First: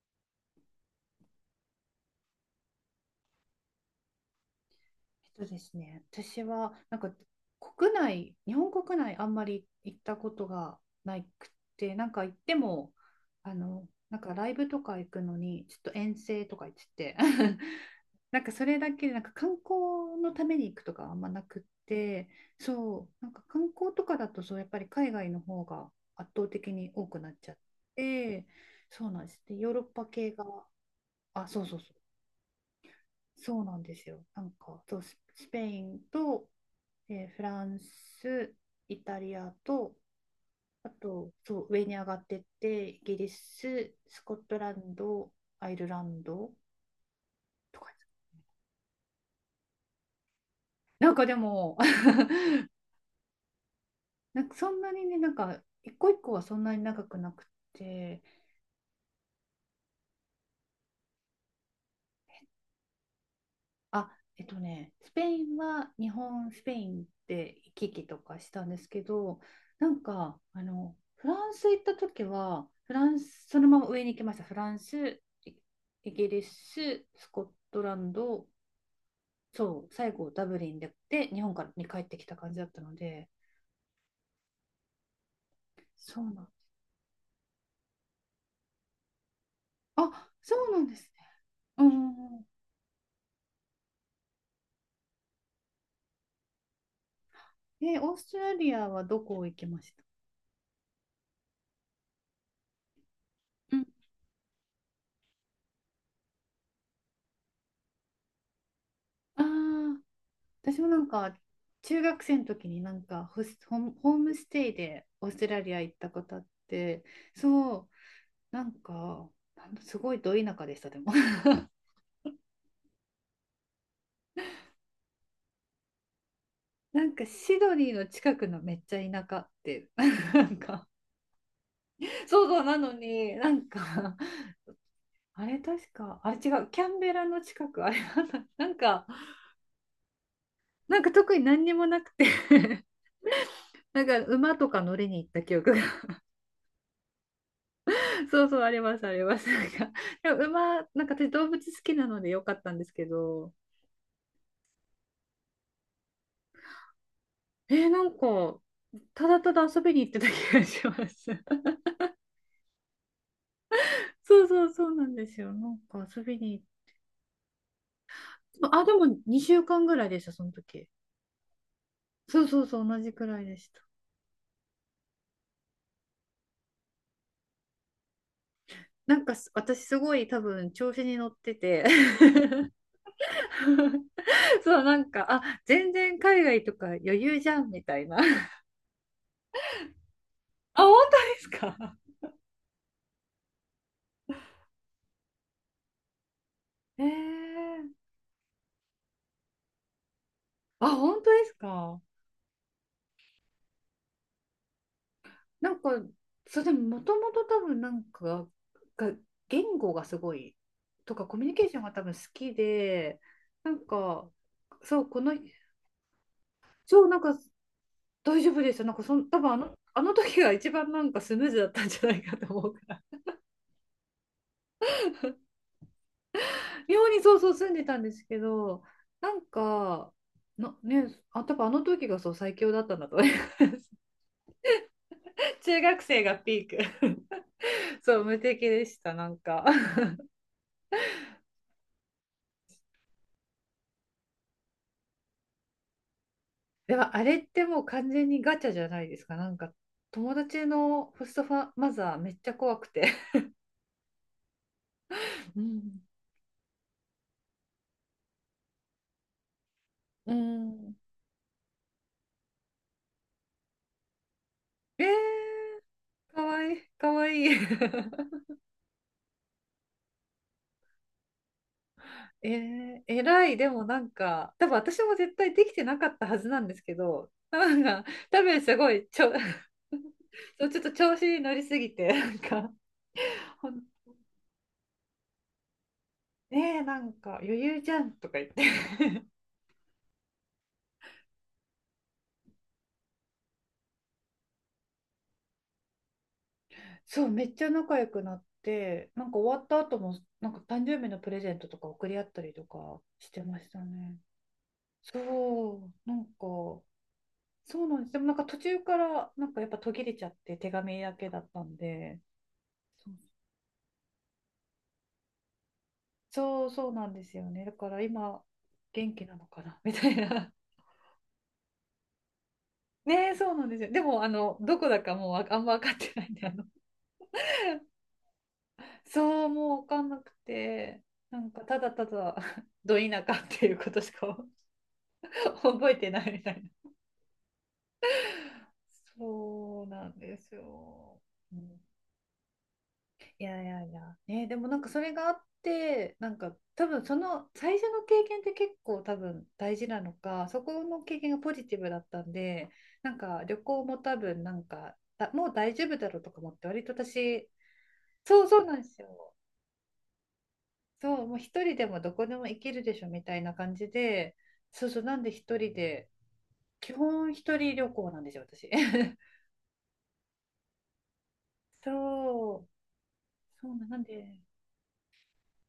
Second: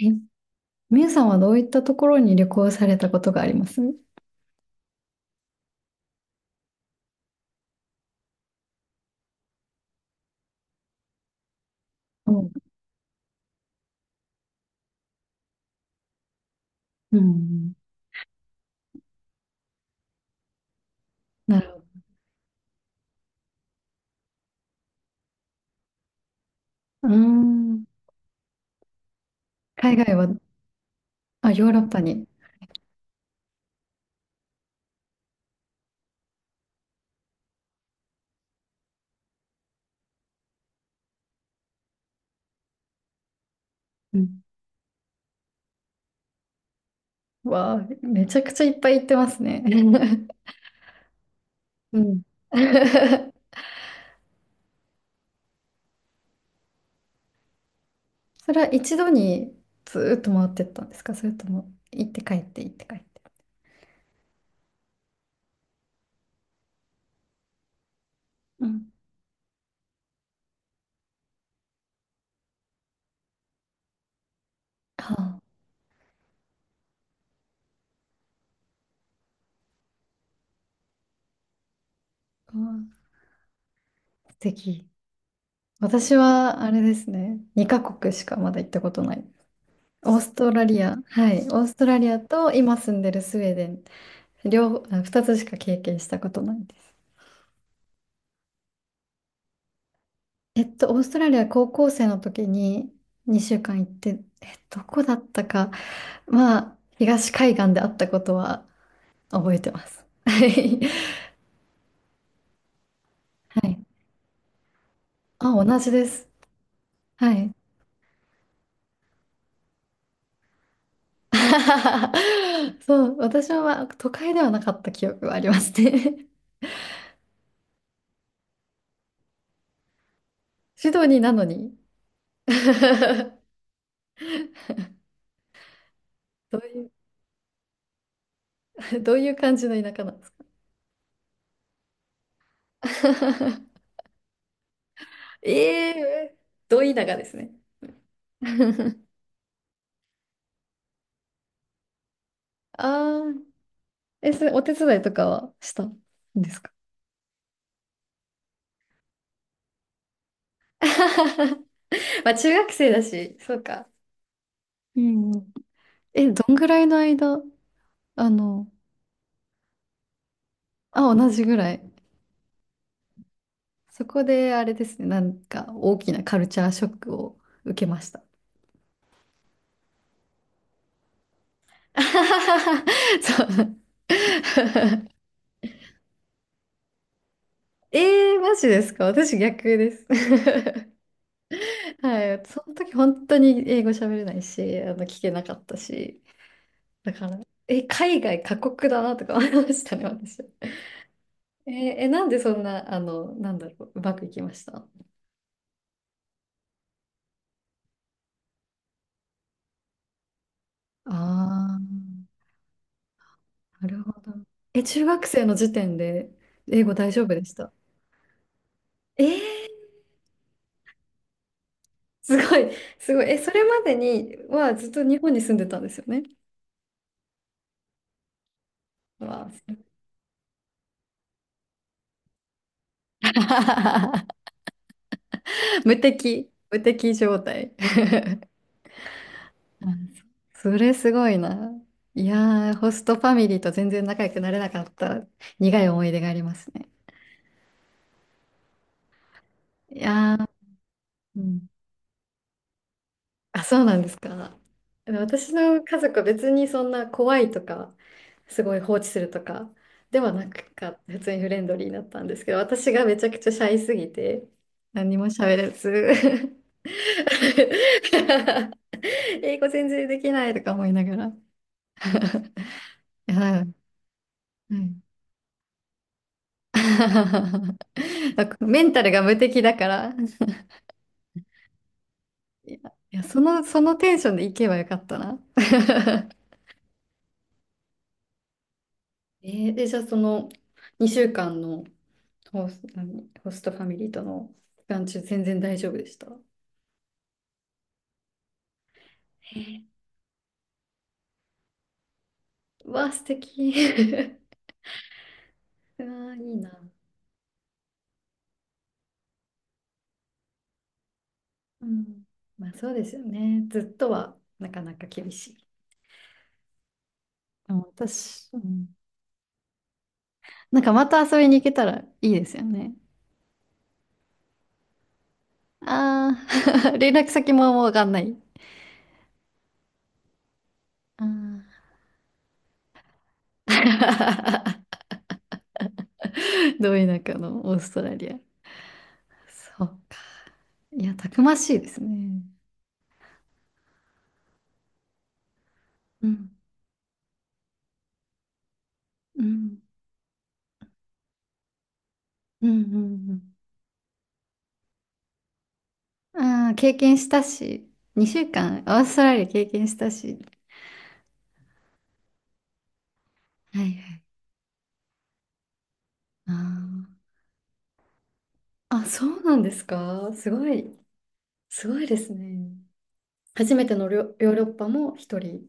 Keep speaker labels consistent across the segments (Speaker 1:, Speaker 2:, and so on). Speaker 1: え、みゆさんはどういったところに旅行されたことがあります？う
Speaker 2: えっとですね、私は国内、日本国内あんまり行ったことがなくて、なんか行っ
Speaker 1: ん、
Speaker 2: ても、ライブとか行くのに、ちょっと遠征とか言って
Speaker 1: う
Speaker 2: て、
Speaker 1: ん。
Speaker 2: なんかそれだけで、なんか観光のために行くとかあんまな
Speaker 1: な
Speaker 2: くっ
Speaker 1: るほ
Speaker 2: て、そう、なんか観光とかだと、そう、やっぱり海外の方が圧倒的に多
Speaker 1: ど。うー
Speaker 2: くなっちゃっ
Speaker 1: ん。
Speaker 2: て、そうなんです。で、ヨーロッ
Speaker 1: 海
Speaker 2: パ
Speaker 1: 外は、
Speaker 2: 系が、あ、
Speaker 1: あ、
Speaker 2: そう
Speaker 1: ヨー
Speaker 2: そう
Speaker 1: ロッ
Speaker 2: そう、
Speaker 1: パに。
Speaker 2: そうなんですよ。スペインと、で、フランス、イタリアと、あと、そう、上に上がってって、イギリス、
Speaker 1: う
Speaker 2: スコ
Speaker 1: ん。
Speaker 2: ットランド、アイルランド
Speaker 1: わ
Speaker 2: とか。
Speaker 1: あ、めちゃくちゃいっぱい行ってますね。
Speaker 2: なんかでも、
Speaker 1: う ん
Speaker 2: なんかそんなにね、なんか、一個一個はそんなに長くなくて、
Speaker 1: それは一度にずーっと回ってったんですか？それとも行って帰って行って帰って？
Speaker 2: あ、えっとね、スペインは日本、スペインで行き来とかした
Speaker 1: う
Speaker 2: んです
Speaker 1: ん。
Speaker 2: けど、なんか、あの、フランス行った時は、フランス、そのまま上に行きました。フラン
Speaker 1: は
Speaker 2: ス、
Speaker 1: あ、
Speaker 2: イイギリス、スコットランド、そう、最後ダブリンで、で日本からに帰ってきた感
Speaker 1: わ
Speaker 2: じだったので、
Speaker 1: あ素敵。私
Speaker 2: そうなんです。
Speaker 1: はあれですね。2カ国しかまだ行ったことない。オー
Speaker 2: あ、
Speaker 1: スト
Speaker 2: そ
Speaker 1: ラ
Speaker 2: うな
Speaker 1: リ
Speaker 2: ん
Speaker 1: ア、
Speaker 2: ですね。
Speaker 1: はい。オース
Speaker 2: う
Speaker 1: トラ
Speaker 2: ん
Speaker 1: リア
Speaker 2: うんう
Speaker 1: と今住んでるスウェーデン両方、あ二つしか経験したことないです。
Speaker 2: ん。え、オーストラリアはどこ行きました？
Speaker 1: えっと、オーストラリア高校生の時に2週
Speaker 2: う
Speaker 1: 間
Speaker 2: ん。
Speaker 1: 行って、え、どこだったか、まあ、東海岸であったことは
Speaker 2: あ
Speaker 1: 覚えてま
Speaker 2: あ、
Speaker 1: す。はい。
Speaker 2: 私もなんか中学生の時になんかホス、
Speaker 1: は
Speaker 2: ホー
Speaker 1: い。
Speaker 2: ムホームステイでオーストラ
Speaker 1: あ、
Speaker 2: リ
Speaker 1: 同
Speaker 2: ア
Speaker 1: じ
Speaker 2: 行っ
Speaker 1: で
Speaker 2: たこ
Speaker 1: す。
Speaker 2: とあって、
Speaker 1: はい。
Speaker 2: そう、なんか、なんだすごいど田舎でした、でも。
Speaker 1: そう、私はまあ都会ではなかった記憶はありますね。
Speaker 2: なんかシドニーの近くのめっちゃ田舎って、なん か、
Speaker 1: シドニーなのに。
Speaker 2: そう そうなのに、
Speaker 1: ど
Speaker 2: なんかあれ確か、あれ違
Speaker 1: う
Speaker 2: う、
Speaker 1: い
Speaker 2: キャ
Speaker 1: う、
Speaker 2: ンベラの近く、あれなんだ、なんか、
Speaker 1: どういう感じの田舎なんですか？
Speaker 2: なんか特に何にもなくて なんか馬とか乗りに行った
Speaker 1: え、
Speaker 2: 記憶が
Speaker 1: えー、ど田舎ですね。
Speaker 2: そうそう、ありま す、あります。なんか、でも馬、なんか私動物好きなのでよかったんですけ
Speaker 1: ああ。
Speaker 2: ど、
Speaker 1: え、それお手伝いとかはしたんですか？
Speaker 2: えー、なんか、ただただ遊びに行ってた気がします。
Speaker 1: まあ中学生だし、そうか。
Speaker 2: そうそうそう
Speaker 1: う
Speaker 2: なんで
Speaker 1: んう
Speaker 2: す
Speaker 1: ん。
Speaker 2: よ。なんか遊
Speaker 1: え、
Speaker 2: び
Speaker 1: ど
Speaker 2: に
Speaker 1: ん
Speaker 2: 行
Speaker 1: ぐらいの間、あの、
Speaker 2: っあ、でも2週間ぐらいでした、その時。
Speaker 1: あ、同じぐらい。
Speaker 2: そうそうそう、同じくらいでした。
Speaker 1: そこであれですね、なんか大きなカルチャーショックを受けました。
Speaker 2: なんかす私すごい多分調子に乗ってて
Speaker 1: そう。
Speaker 2: そう、な んか、あ、全然海外とか余裕じゃんみ
Speaker 1: え
Speaker 2: たいな。
Speaker 1: ー、マ ジですか？私逆です。
Speaker 2: あ、本当ですか？
Speaker 1: はい。その時本当に英語喋れないし、聞けなかったし。
Speaker 2: えー、
Speaker 1: だから、え、海外過酷だなとか思いましたね、私。
Speaker 2: あ、本当です
Speaker 1: えー、
Speaker 2: か？
Speaker 1: え、なんでそんな、なんだろう、うまくいきました？あ
Speaker 2: なんか、そう、でも、もともと多分なんか、が、言語がすごい、
Speaker 1: あ、
Speaker 2: とか、コミュニケーションが多分好
Speaker 1: ー、
Speaker 2: きで、なん
Speaker 1: なるほ
Speaker 2: か、
Speaker 1: ど。え、
Speaker 2: そ
Speaker 1: 中
Speaker 2: う、こ
Speaker 1: 学
Speaker 2: の、
Speaker 1: 生の時点で英語
Speaker 2: そう、
Speaker 1: 大
Speaker 2: なん
Speaker 1: 丈夫
Speaker 2: か、
Speaker 1: でした？
Speaker 2: 大丈夫でした。なんかそ
Speaker 1: え
Speaker 2: ん、多分あ
Speaker 1: ー、
Speaker 2: の、あの時が一番なんかスムーズだったんじゃない
Speaker 1: す
Speaker 2: かと
Speaker 1: ご
Speaker 2: 思
Speaker 1: い、
Speaker 2: うから。
Speaker 1: すごい。え、それまでにはずっと日本に住んでたんですよね。
Speaker 2: 妙にそうそう住んでたんですけど、な
Speaker 1: わ
Speaker 2: ん
Speaker 1: あ、
Speaker 2: か、なね、あ、多分あの時がそう最強だったんだと。中
Speaker 1: 無
Speaker 2: 学生が
Speaker 1: 敵、
Speaker 2: ピー
Speaker 1: 無敵
Speaker 2: ク。
Speaker 1: 状態。
Speaker 2: そう、無 敵でした、なんか。
Speaker 1: あ、 そ、それすごいな。いやー、ホストファミリーと全然仲良くなれなかった苦い思い出がありますね。
Speaker 2: でもあれってもう完全にガチャじゃないですか。なんか
Speaker 1: い
Speaker 2: 友
Speaker 1: やー、
Speaker 2: 達のホス
Speaker 1: う
Speaker 2: トフ
Speaker 1: ん。
Speaker 2: ァマザーめっちゃ怖くて。
Speaker 1: あ、そうなんですか。あの私
Speaker 2: う
Speaker 1: の家
Speaker 2: ん。
Speaker 1: 族は別にそんな怖いとか、すごい放置するとかでは
Speaker 2: う
Speaker 1: なく
Speaker 2: ん。
Speaker 1: か、普通にフレンドリーだったんですけど、私がめちゃくちゃシャイすぎて、
Speaker 2: え
Speaker 1: 何にも喋れ
Speaker 2: ー、か
Speaker 1: ず、
Speaker 2: わいい、かわいい。
Speaker 1: 英語全然できないとか思いながら。
Speaker 2: えー、偉い。
Speaker 1: は
Speaker 2: で
Speaker 1: い。
Speaker 2: もなんか、多分
Speaker 1: うん
Speaker 2: 私も絶対できてなかったはずなんですけど、なんか、多
Speaker 1: なんか
Speaker 2: 分す
Speaker 1: メ
Speaker 2: ご
Speaker 1: ンタ
Speaker 2: い、
Speaker 1: ルが
Speaker 2: ちょ、
Speaker 1: 無敵だから。
Speaker 2: そうちょっと調子に乗りすぎて、なんか、
Speaker 1: いや、いやその、
Speaker 2: ほ
Speaker 1: そ
Speaker 2: ん
Speaker 1: のテンションで行けばよかったな。
Speaker 2: ねえ、なんか余裕じゃんとか言って。
Speaker 1: えーで、じゃあその2週間のホストファミリーとの期間中、全然大丈夫でした？
Speaker 2: そう、めっちゃ仲良くなって、なんか終
Speaker 1: へ
Speaker 2: わった
Speaker 1: え。
Speaker 2: 後も、なんか誕生日のプレゼントとか送り合ったりと
Speaker 1: う
Speaker 2: か
Speaker 1: わ、素
Speaker 2: してまし
Speaker 1: 敵。
Speaker 2: たね。そう、
Speaker 1: う
Speaker 2: なんか、
Speaker 1: わ、いいな。
Speaker 2: そうなんです。でもなんか途中から、なんかやっぱ途切れちゃって、手紙だけだったん
Speaker 1: う
Speaker 2: で、
Speaker 1: ん。まあ、そうですよね。ずっとはなかなか厳しい。
Speaker 2: そう、そうなんですよね。
Speaker 1: で
Speaker 2: だ
Speaker 1: も
Speaker 2: から今、
Speaker 1: 私、うん、
Speaker 2: 元気なのかな みたいな。
Speaker 1: なんかまた遊びに行けたらいいですよね。
Speaker 2: ねえ、そうなんですよ。でも、あの、どこだかもうあんま分かってないん
Speaker 1: あ
Speaker 2: で、あの、
Speaker 1: あ、連絡先ももうわかんない。
Speaker 2: そう、もう分かんなくて、なんか、
Speaker 1: あ
Speaker 2: ただただ、ど田舎っていうことしか
Speaker 1: あ。
Speaker 2: 覚えてないみたいな。
Speaker 1: どい中のオーストラリア。そ
Speaker 2: そう
Speaker 1: う
Speaker 2: な
Speaker 1: か。
Speaker 2: んです
Speaker 1: いや、
Speaker 2: よ。
Speaker 1: たくま
Speaker 2: う
Speaker 1: しい
Speaker 2: ん。
Speaker 1: ですね。
Speaker 2: いやいやいや、ね、でもなんかそれがあって、
Speaker 1: う
Speaker 2: なん
Speaker 1: ん、
Speaker 2: か多分その最初の経験って結構多
Speaker 1: う
Speaker 2: 分大
Speaker 1: ん、
Speaker 2: 事なのか、そこの経験がポジティブだったん
Speaker 1: う
Speaker 2: で、
Speaker 1: ん、うん、
Speaker 2: なん
Speaker 1: う
Speaker 2: か
Speaker 1: ん。
Speaker 2: 旅行も多分なんか、だもう大丈夫だろうとか思って、
Speaker 1: ああ、
Speaker 2: 割と
Speaker 1: 経験した
Speaker 2: 私、
Speaker 1: し、2
Speaker 2: そう
Speaker 1: 週
Speaker 2: そうな
Speaker 1: 間、オ
Speaker 2: んです
Speaker 1: ーストラ
Speaker 2: よ。
Speaker 1: リア経験したし。
Speaker 2: そう、もう一人でもどこでも行けるでしょみたいな感
Speaker 1: は
Speaker 2: じ
Speaker 1: いはい。
Speaker 2: で、そうそう、なんで一人で、
Speaker 1: あ
Speaker 2: 基本一人旅行なんですよ、私。
Speaker 1: あ、あ、そうなんですか。すごい、すごいです
Speaker 2: そう、
Speaker 1: ね。
Speaker 2: そ
Speaker 1: 初
Speaker 2: う
Speaker 1: めて
Speaker 2: なん
Speaker 1: の
Speaker 2: で。
Speaker 1: ヨーロッパも一人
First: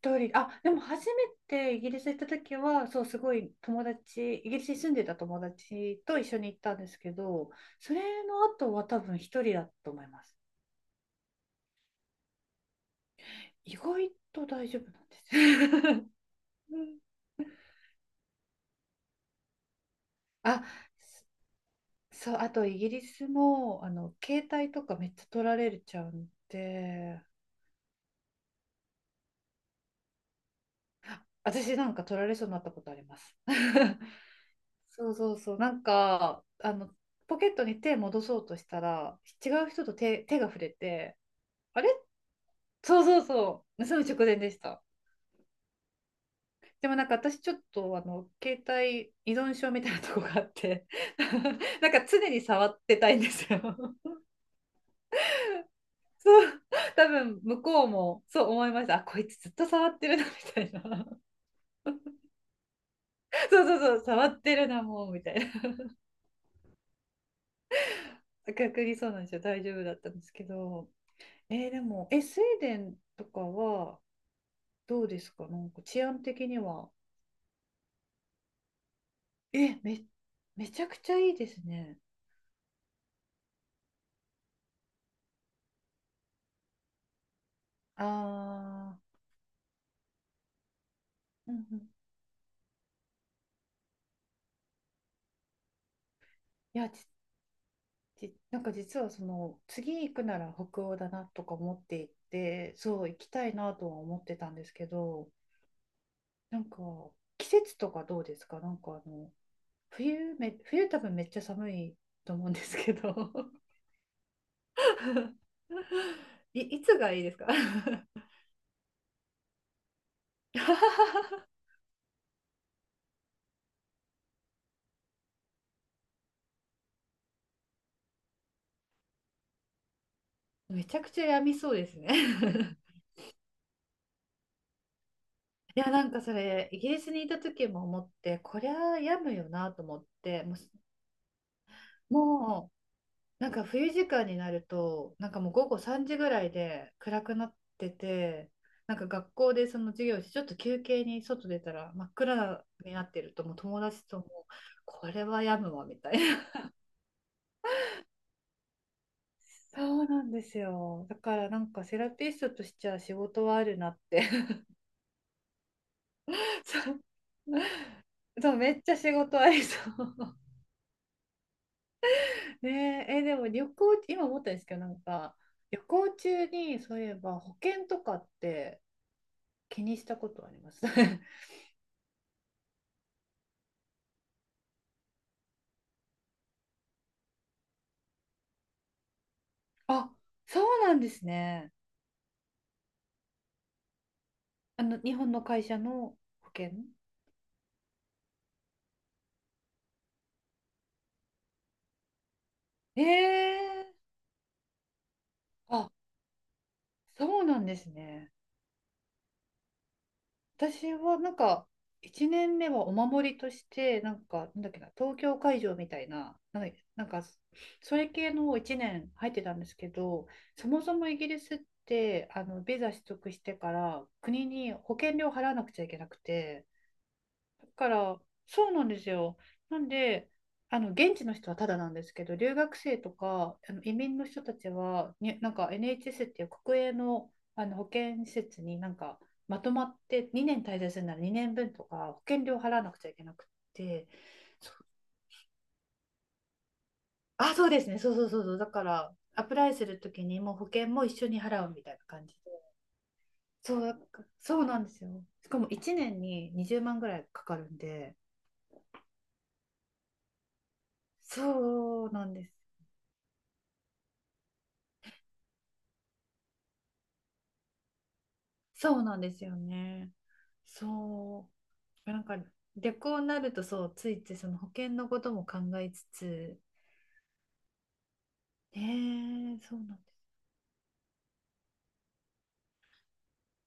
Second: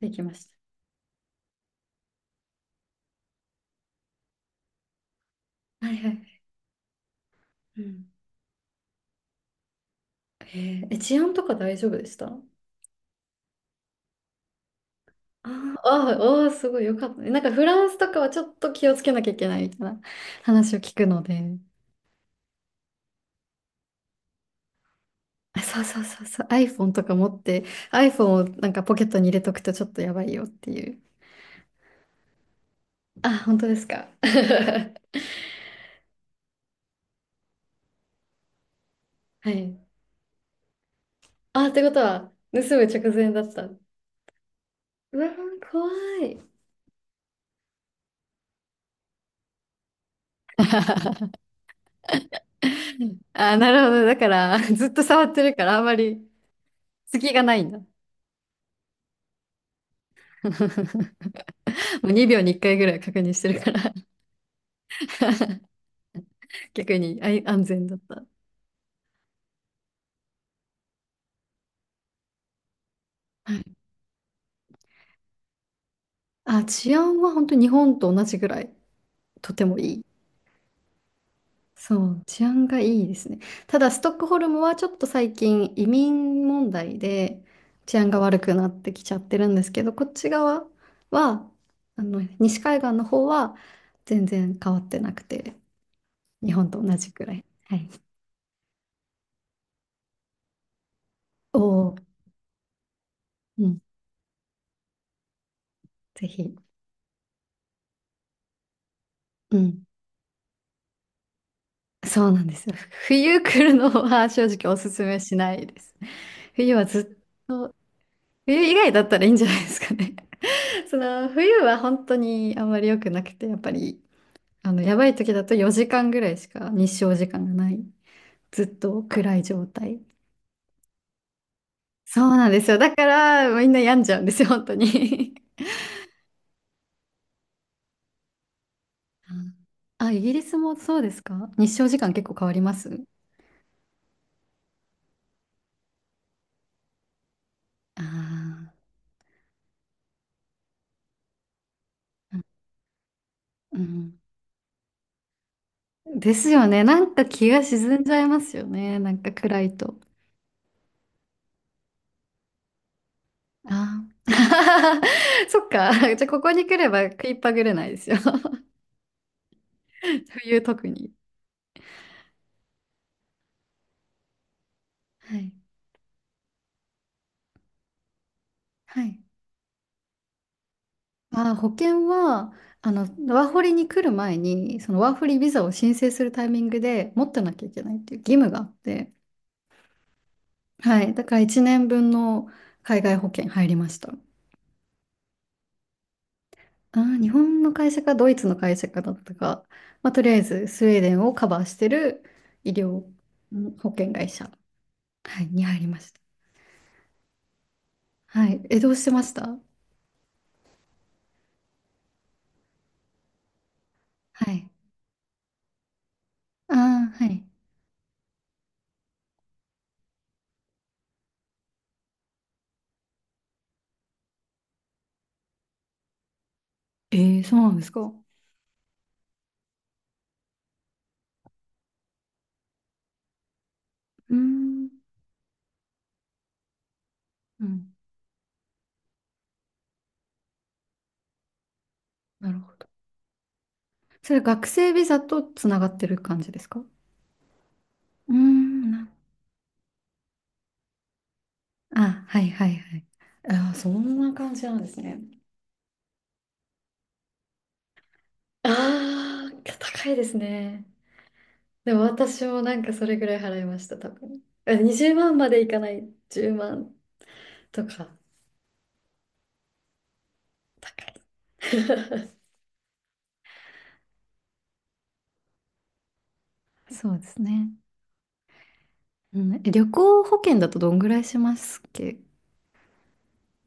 Speaker 1: でき
Speaker 2: 人、
Speaker 1: まし
Speaker 2: あ、でも初めてイギリス行った時は、そう、すごい友達、イギリスに住んでた友
Speaker 1: た。はい
Speaker 2: 達
Speaker 1: は
Speaker 2: と一緒
Speaker 1: い。
Speaker 2: に行ったんですけど、
Speaker 1: う
Speaker 2: そ
Speaker 1: ん。
Speaker 2: れの後は多分一人だと思います。
Speaker 1: へええ、治安とか大丈夫でした？
Speaker 2: 意外と大丈夫な
Speaker 1: あー
Speaker 2: んです。
Speaker 1: あー、ああ、すごいよかったね。なんか フランスとかはちょっと気をつけなきゃいけないみたいな
Speaker 2: あ、
Speaker 1: 話を聞くので。
Speaker 2: そう、あとイギリスも、あの、携帯とかめっちゃ取ら
Speaker 1: あ、
Speaker 2: れ
Speaker 1: そう
Speaker 2: ち
Speaker 1: そ
Speaker 2: ゃ
Speaker 1: う
Speaker 2: う
Speaker 1: そう
Speaker 2: ん
Speaker 1: そう。iPhone とか
Speaker 2: で、
Speaker 1: 持って、iPhone をなんかポケットに入れとくとちょっとやばいよっていう。
Speaker 2: 私なんか取られそうになったことあります。
Speaker 1: あ、本当ですか？
Speaker 2: そうそうそう。なんか、あの、ポケットに手戻そうとしたら、違
Speaker 1: は
Speaker 2: う
Speaker 1: い。
Speaker 2: 人と手が触れて、
Speaker 1: あ、っ
Speaker 2: あ
Speaker 1: て
Speaker 2: れ
Speaker 1: ことは、盗む
Speaker 2: そ
Speaker 1: 直
Speaker 2: うそう
Speaker 1: 前だっ
Speaker 2: そ
Speaker 1: た。
Speaker 2: う。盗む直前でした。
Speaker 1: うわー、怖い。
Speaker 2: でもなんか私ちょっとあの携帯依存症みたいなとこがあって なんか常に触ってたいんです
Speaker 1: あ、
Speaker 2: よ。
Speaker 1: なるほど。だから、ずっと触ってるから、あんま り
Speaker 2: そう、多
Speaker 1: 隙
Speaker 2: 分
Speaker 1: がな
Speaker 2: 向
Speaker 1: いんだ。
Speaker 2: こうもそう思いました、あこいつずっと触ってるなみ たいな。
Speaker 1: もう2秒に1回ぐらい確認し てる
Speaker 2: そう
Speaker 1: か
Speaker 2: そう
Speaker 1: ら、
Speaker 2: そう、触ってるなもうみたいな。
Speaker 1: 逆にあい安全だった。
Speaker 2: 逆にそうなんですよ、大丈夫だったんですけど、えーでもえスウェーデンとか
Speaker 1: はい。
Speaker 2: はどうですか、なんか治安的に
Speaker 1: あ、
Speaker 2: は。
Speaker 1: 治安は本当に日本と同じぐらい、とて
Speaker 2: え、
Speaker 1: もい
Speaker 2: め、
Speaker 1: い。
Speaker 2: めちゃくちゃいいですね。
Speaker 1: そう、治安がいいですね。ただ、ストックホルムはちょっと最近移民問題で治安が悪くなって
Speaker 2: あ
Speaker 1: き
Speaker 2: あ、
Speaker 1: ちゃってるんですけど、こっち側は、
Speaker 2: うんうん。
Speaker 1: 西海岸の方は全然変わってなくて、日本
Speaker 2: い
Speaker 1: と
Speaker 2: や、
Speaker 1: 同
Speaker 2: ち、
Speaker 1: じくらい。はい。
Speaker 2: ち、なんか実はその、次行くなら北欧だなとか
Speaker 1: お
Speaker 2: 思っ
Speaker 1: お、
Speaker 2: ていて、そう、行きたい
Speaker 1: う
Speaker 2: な
Speaker 1: ん、
Speaker 2: とは思ってたんですけど、
Speaker 1: ぜひ。
Speaker 2: なんか、季節とかどうですか？なんかあの、
Speaker 1: うん。
Speaker 2: 冬多分めっちゃ寒い
Speaker 1: そう
Speaker 2: と
Speaker 1: なん
Speaker 2: 思うん
Speaker 1: で
Speaker 2: で
Speaker 1: すよ。
Speaker 2: すけど。
Speaker 1: 冬来るのは 正直おすすめ しないです。
Speaker 2: い、
Speaker 1: 冬
Speaker 2: い
Speaker 1: は
Speaker 2: つ
Speaker 1: ず
Speaker 2: が
Speaker 1: っ
Speaker 2: いいですか？
Speaker 1: と、冬以外だったらいいんじゃないですかね。その 冬は本当にあんまり良くなくて、やっぱりやばい時だと4時間ぐらいしか日照時間がない。ずっと暗い状態。
Speaker 2: めちゃくちゃ病みそうです
Speaker 1: そうなんですよ。
Speaker 2: ね。
Speaker 1: だからみんな病んじゃうんですよ、本当に。
Speaker 2: いや、なんかそれ、イギリスにいた時も思って、こりゃ病むよ なと思
Speaker 1: あ、
Speaker 2: っ
Speaker 1: あイギリ
Speaker 2: て、
Speaker 1: スもそうですか？日照時間結構変わり
Speaker 2: も
Speaker 1: ます？
Speaker 2: うなんか冬時間になると、なんかもう午後3時ぐらいで暗くなってて、
Speaker 1: あ
Speaker 2: なんか学校でその授業して、ちょっと休憩に外出たら真っ暗になってると、もう
Speaker 1: あー、
Speaker 2: 友
Speaker 1: う
Speaker 2: 達と
Speaker 1: ん。
Speaker 2: も、これは病むわみたい
Speaker 1: です
Speaker 2: な。
Speaker 1: よね。なんか気が沈んじゃいますよね。なんか暗い
Speaker 2: そ
Speaker 1: と。
Speaker 2: うなんですよ。だからなんかセラピストとしちゃ仕事はあるなっ
Speaker 1: あ
Speaker 2: て。
Speaker 1: あ。そっか。じゃあここ に来
Speaker 2: そ
Speaker 1: れ
Speaker 2: う、
Speaker 1: ば食いっぱぐれないですよ。
Speaker 2: そうめっちゃ仕事ありそう。
Speaker 1: 冬特に。
Speaker 2: ねえ、え、でも旅行、今思ったんですけど、なん
Speaker 1: は
Speaker 2: か、
Speaker 1: い。
Speaker 2: 旅行中に、そういえば保険とかって
Speaker 1: はい。
Speaker 2: 気にしたことあります？
Speaker 1: あー、保険は、あの、ワーホリに来る前に、そのワーホリビザを申請するタイミングで持ってなきゃいけないっていう義務があって、
Speaker 2: あ、そうなん
Speaker 1: は
Speaker 2: で
Speaker 1: い、だ
Speaker 2: す
Speaker 1: から1
Speaker 2: ね。
Speaker 1: 年分の海外保険入りました。
Speaker 2: あの、日本の会社の保険？
Speaker 1: あー、日本の会社かドイツの会社かだったか、まあ、とりあえずスウェーデンをカバーしてる医療、うん、保
Speaker 2: ええ、
Speaker 1: 険会社、はい、に入り
Speaker 2: あ、
Speaker 1: ました。
Speaker 2: そうなんですね。
Speaker 1: はい、え、どうしてました？
Speaker 2: 私はなんか1年目はお守りとしてなんか
Speaker 1: は
Speaker 2: なん
Speaker 1: い。
Speaker 2: だっけな東京会場みたいな、なんか、なん
Speaker 1: ああ、
Speaker 2: か
Speaker 1: はい。
Speaker 2: それ系の1年入ってたんですけど、そもそもイギリスってあのビザ取得してから国に保険料払わなくちゃいけなくて。
Speaker 1: えー、そうなんで
Speaker 2: か
Speaker 1: すか。
Speaker 2: ら、
Speaker 1: う
Speaker 2: そうなんですよ。なんで、あの現地の人はただなんですけど、留学生とかあの移民の
Speaker 1: ー
Speaker 2: 人たち
Speaker 1: ん、
Speaker 2: は、になんか NHS っていう国営の、
Speaker 1: う
Speaker 2: あの保
Speaker 1: ん、
Speaker 2: 健施設になんかまとまって2年滞在するなら2年分とか保険
Speaker 1: な
Speaker 2: 料
Speaker 1: る
Speaker 2: 払
Speaker 1: ほ
Speaker 2: わ
Speaker 1: ど。
Speaker 2: なくちゃいけなくって、
Speaker 1: それ学
Speaker 2: そう、
Speaker 1: 生ビザとつながってる感じですか？う
Speaker 2: あ、そうですね、そうそう
Speaker 1: ー
Speaker 2: そうそう、だか
Speaker 1: ん、な、
Speaker 2: らアプライするときにもう保険も一緒に払うみたいな
Speaker 1: あ、
Speaker 2: 感じ
Speaker 1: はい
Speaker 2: で、
Speaker 1: はいはい。あー、
Speaker 2: そう、
Speaker 1: そ
Speaker 2: だ
Speaker 1: ん
Speaker 2: から
Speaker 1: な感
Speaker 2: そ
Speaker 1: じ
Speaker 2: う
Speaker 1: な
Speaker 2: な
Speaker 1: ん
Speaker 2: ん
Speaker 1: で
Speaker 2: で
Speaker 1: す
Speaker 2: すよ。
Speaker 1: ね。
Speaker 2: しかも1年に20万ぐらいかかるんで、
Speaker 1: ああ、高いですね。でも
Speaker 2: そうなんで
Speaker 1: 私
Speaker 2: す。
Speaker 1: もなんかそれぐらい払いました、多分。え20万まんまでいかない、10万とか。
Speaker 2: そうなんですよね。
Speaker 1: 高
Speaker 2: そ
Speaker 1: い。
Speaker 2: う。なん か、逆になると、そう、ついついその保険のことも考えつつ、
Speaker 1: そうですね。うん、
Speaker 2: ねえ、
Speaker 1: え
Speaker 2: そう
Speaker 1: 旅
Speaker 2: なんです。
Speaker 1: 行保険だとどんぐらいしますっけ？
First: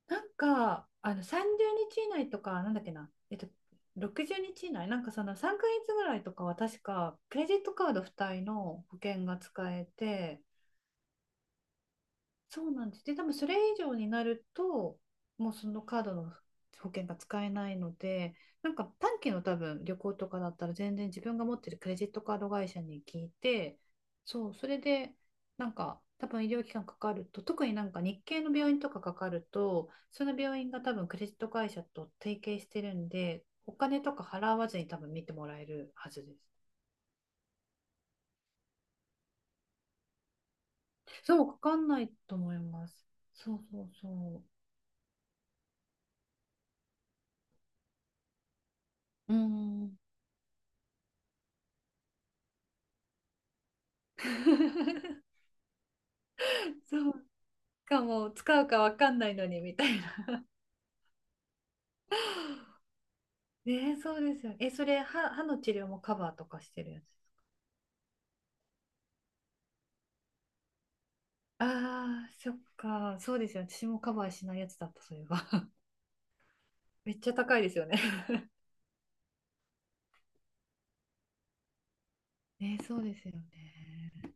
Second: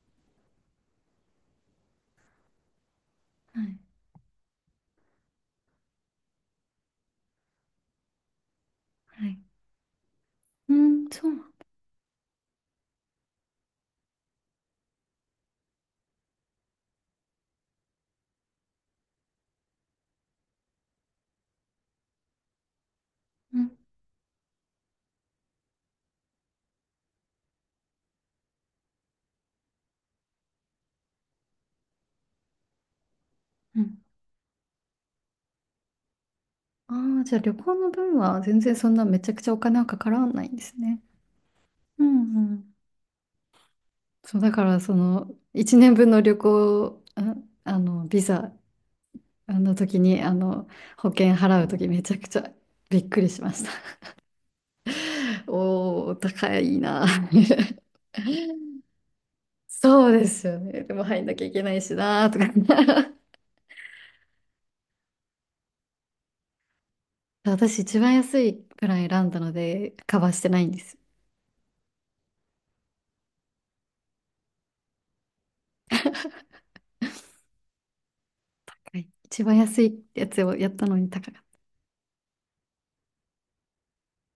Speaker 2: なんか、あの、30日以内とか、なんだっけな、えっと、
Speaker 1: はい。
Speaker 2: 60日以内、なんかその3ヶ月ぐらいとかは確か、クレジットカード付帯の保
Speaker 1: は
Speaker 2: 険が
Speaker 1: い。
Speaker 2: 使えて、
Speaker 1: うん、そう。
Speaker 2: そうなんです。で、多分それ以上になると、もうそのカードの保険が使えないので、なんか短期の多分旅行とかだったら全然自分が持ってるクレジットカード会社に聞い
Speaker 1: うん、
Speaker 2: て、そう、それでなんか多分医療機関かかると、特になんか日系の病院とかかかると、その病院が多分クレジット会社と提携してるんで、お
Speaker 1: う
Speaker 2: 金
Speaker 1: ん。
Speaker 2: とか払わずに多分見てもらえるはずです。
Speaker 1: ああ、じゃあ旅行の分は全然そんなめちゃくちゃお金はかからないんですね。
Speaker 2: そう、かかんな
Speaker 1: う
Speaker 2: い
Speaker 1: ん
Speaker 2: と
Speaker 1: う
Speaker 2: 思い
Speaker 1: ん。
Speaker 2: ます。そうそう
Speaker 1: そう、
Speaker 2: そ
Speaker 1: だからその1年分の旅行、あ、あのビザ
Speaker 2: う。うー
Speaker 1: あの
Speaker 2: ん。
Speaker 1: 時にあの保険払う時めちゃくちゃびっくりしました。おお、高いな。
Speaker 2: そう かも使うかわかんないのにみたい
Speaker 1: そうで
Speaker 2: な。
Speaker 1: すよね。でも入んなきゃいけないしなとか。
Speaker 2: えー、そうですよね。え、それ歯、歯の治療もカバーとかしてるやつ？
Speaker 1: 私一番安いプラン選んだのでカバーしてないんです。
Speaker 2: ああ、そっか。そうですよね。私もカバーしないやつだった、それは。めっちゃ高いですよね。
Speaker 1: はい一番安いやつをやったのに高い。
Speaker 2: えー、そうですよね。